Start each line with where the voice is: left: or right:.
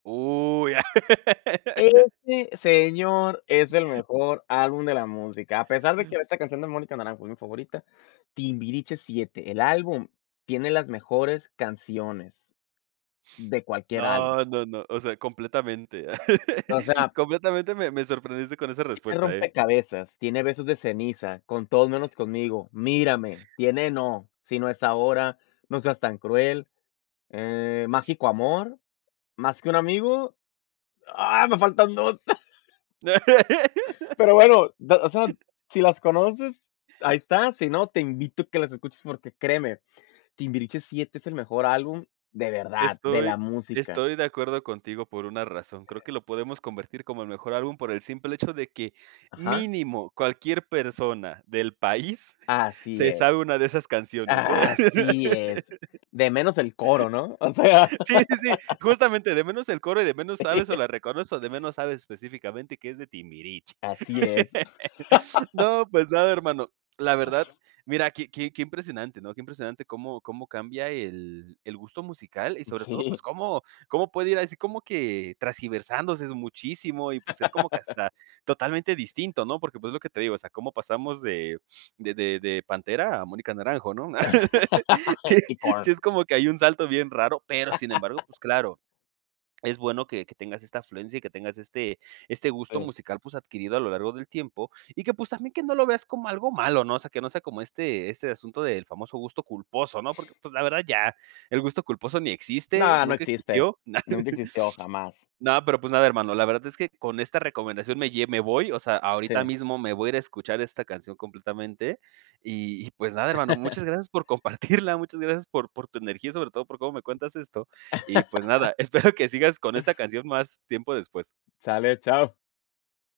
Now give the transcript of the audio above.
right: ¡Uy!
left: Ese, señor, es el mejor álbum de la música, a pesar de que esta canción de Mónica Naranjo es mi favorita, Timbiriche VII, el álbum tiene las mejores canciones de cualquier álbum.
right: No, no, no. O sea, completamente.
left: O sea
right: Completamente me me sorprendiste con esa
left: tiene
right: respuesta, ¿eh?
left: Rompecabezas, tiene Besos de ceniza, Con todos menos conmigo, Mírame. Tiene No, Si no es ahora, No seas tan cruel, eh, Mágico amor, Más que un amigo, ¡ah, me faltan 2! Pero bueno, de o sea, si las conoces, ahí está. Si no, te invito a que las escuches porque, créeme, Timbiriche VII es el mejor álbum, ¡de verdad! De la
right: Estoy
left: música.
right: estoy de acuerdo contigo por una razón. Creo que lo podemos convertir como el mejor álbum por el simple hecho de que
left: Ajá.
right: mínimo cualquier persona del país
left: Así
right: se sabe
left: es,
right: una de esas canciones, ¿eh?
left: ¡así es! De menos el coro, ¿no? O sea
right: Sí, sí, sí, justamente, de menos el coro y de menos sabes o la reconoces, de menos sabes específicamente que es de Timbiriche.
left: Así es.
right: No, pues nada, hermano. La verdad, mira, qué qué qué impresionante, ¿no?, qué impresionante cómo cómo cambia el el gusto musical y
left: Mm,
right: sobre todo,
left: sí.
right: pues cómo cómo puede ir así, como que tergiversándose es muchísimo y, pues, ser como que hasta totalmente distinto, ¿no? Porque, pues, es lo que te digo, o sea, cómo pasamos de de de de Pantera a Mónica Naranjo, ¿no? Sí,
left: Y con
right: sí es como que hay un salto bien raro. Pero, sin embargo, pues, claro, es bueno que que tengas esta afluencia y que tengas este este gusto
left: Sí.
right: musical, pues, adquirido a lo largo del tiempo y que, pues, también que no lo veas como algo malo, ¿no? O sea, que no sea como este este asunto del famoso gusto culposo, ¿no? Porque, pues, la verdad, ya el gusto culposo ni existe,
left: No, no
right: nunca
left: existe.
right: existió, na
left: Nunca existió, jamás.
right: No, pero, pues, nada, hermano, la verdad es que con esta recomendación me lle me voy. O sea, ahorita
left: Sí.
right: mismo me voy a ir a escuchar esta canción completamente. Y y pues nada, hermano, muchas gracias por compartirla, muchas gracias por por tu energía, sobre todo por cómo me cuentas esto. Y pues nada, espero que sigas con esta canción más tiempo después.
left: Sale, ¡chao!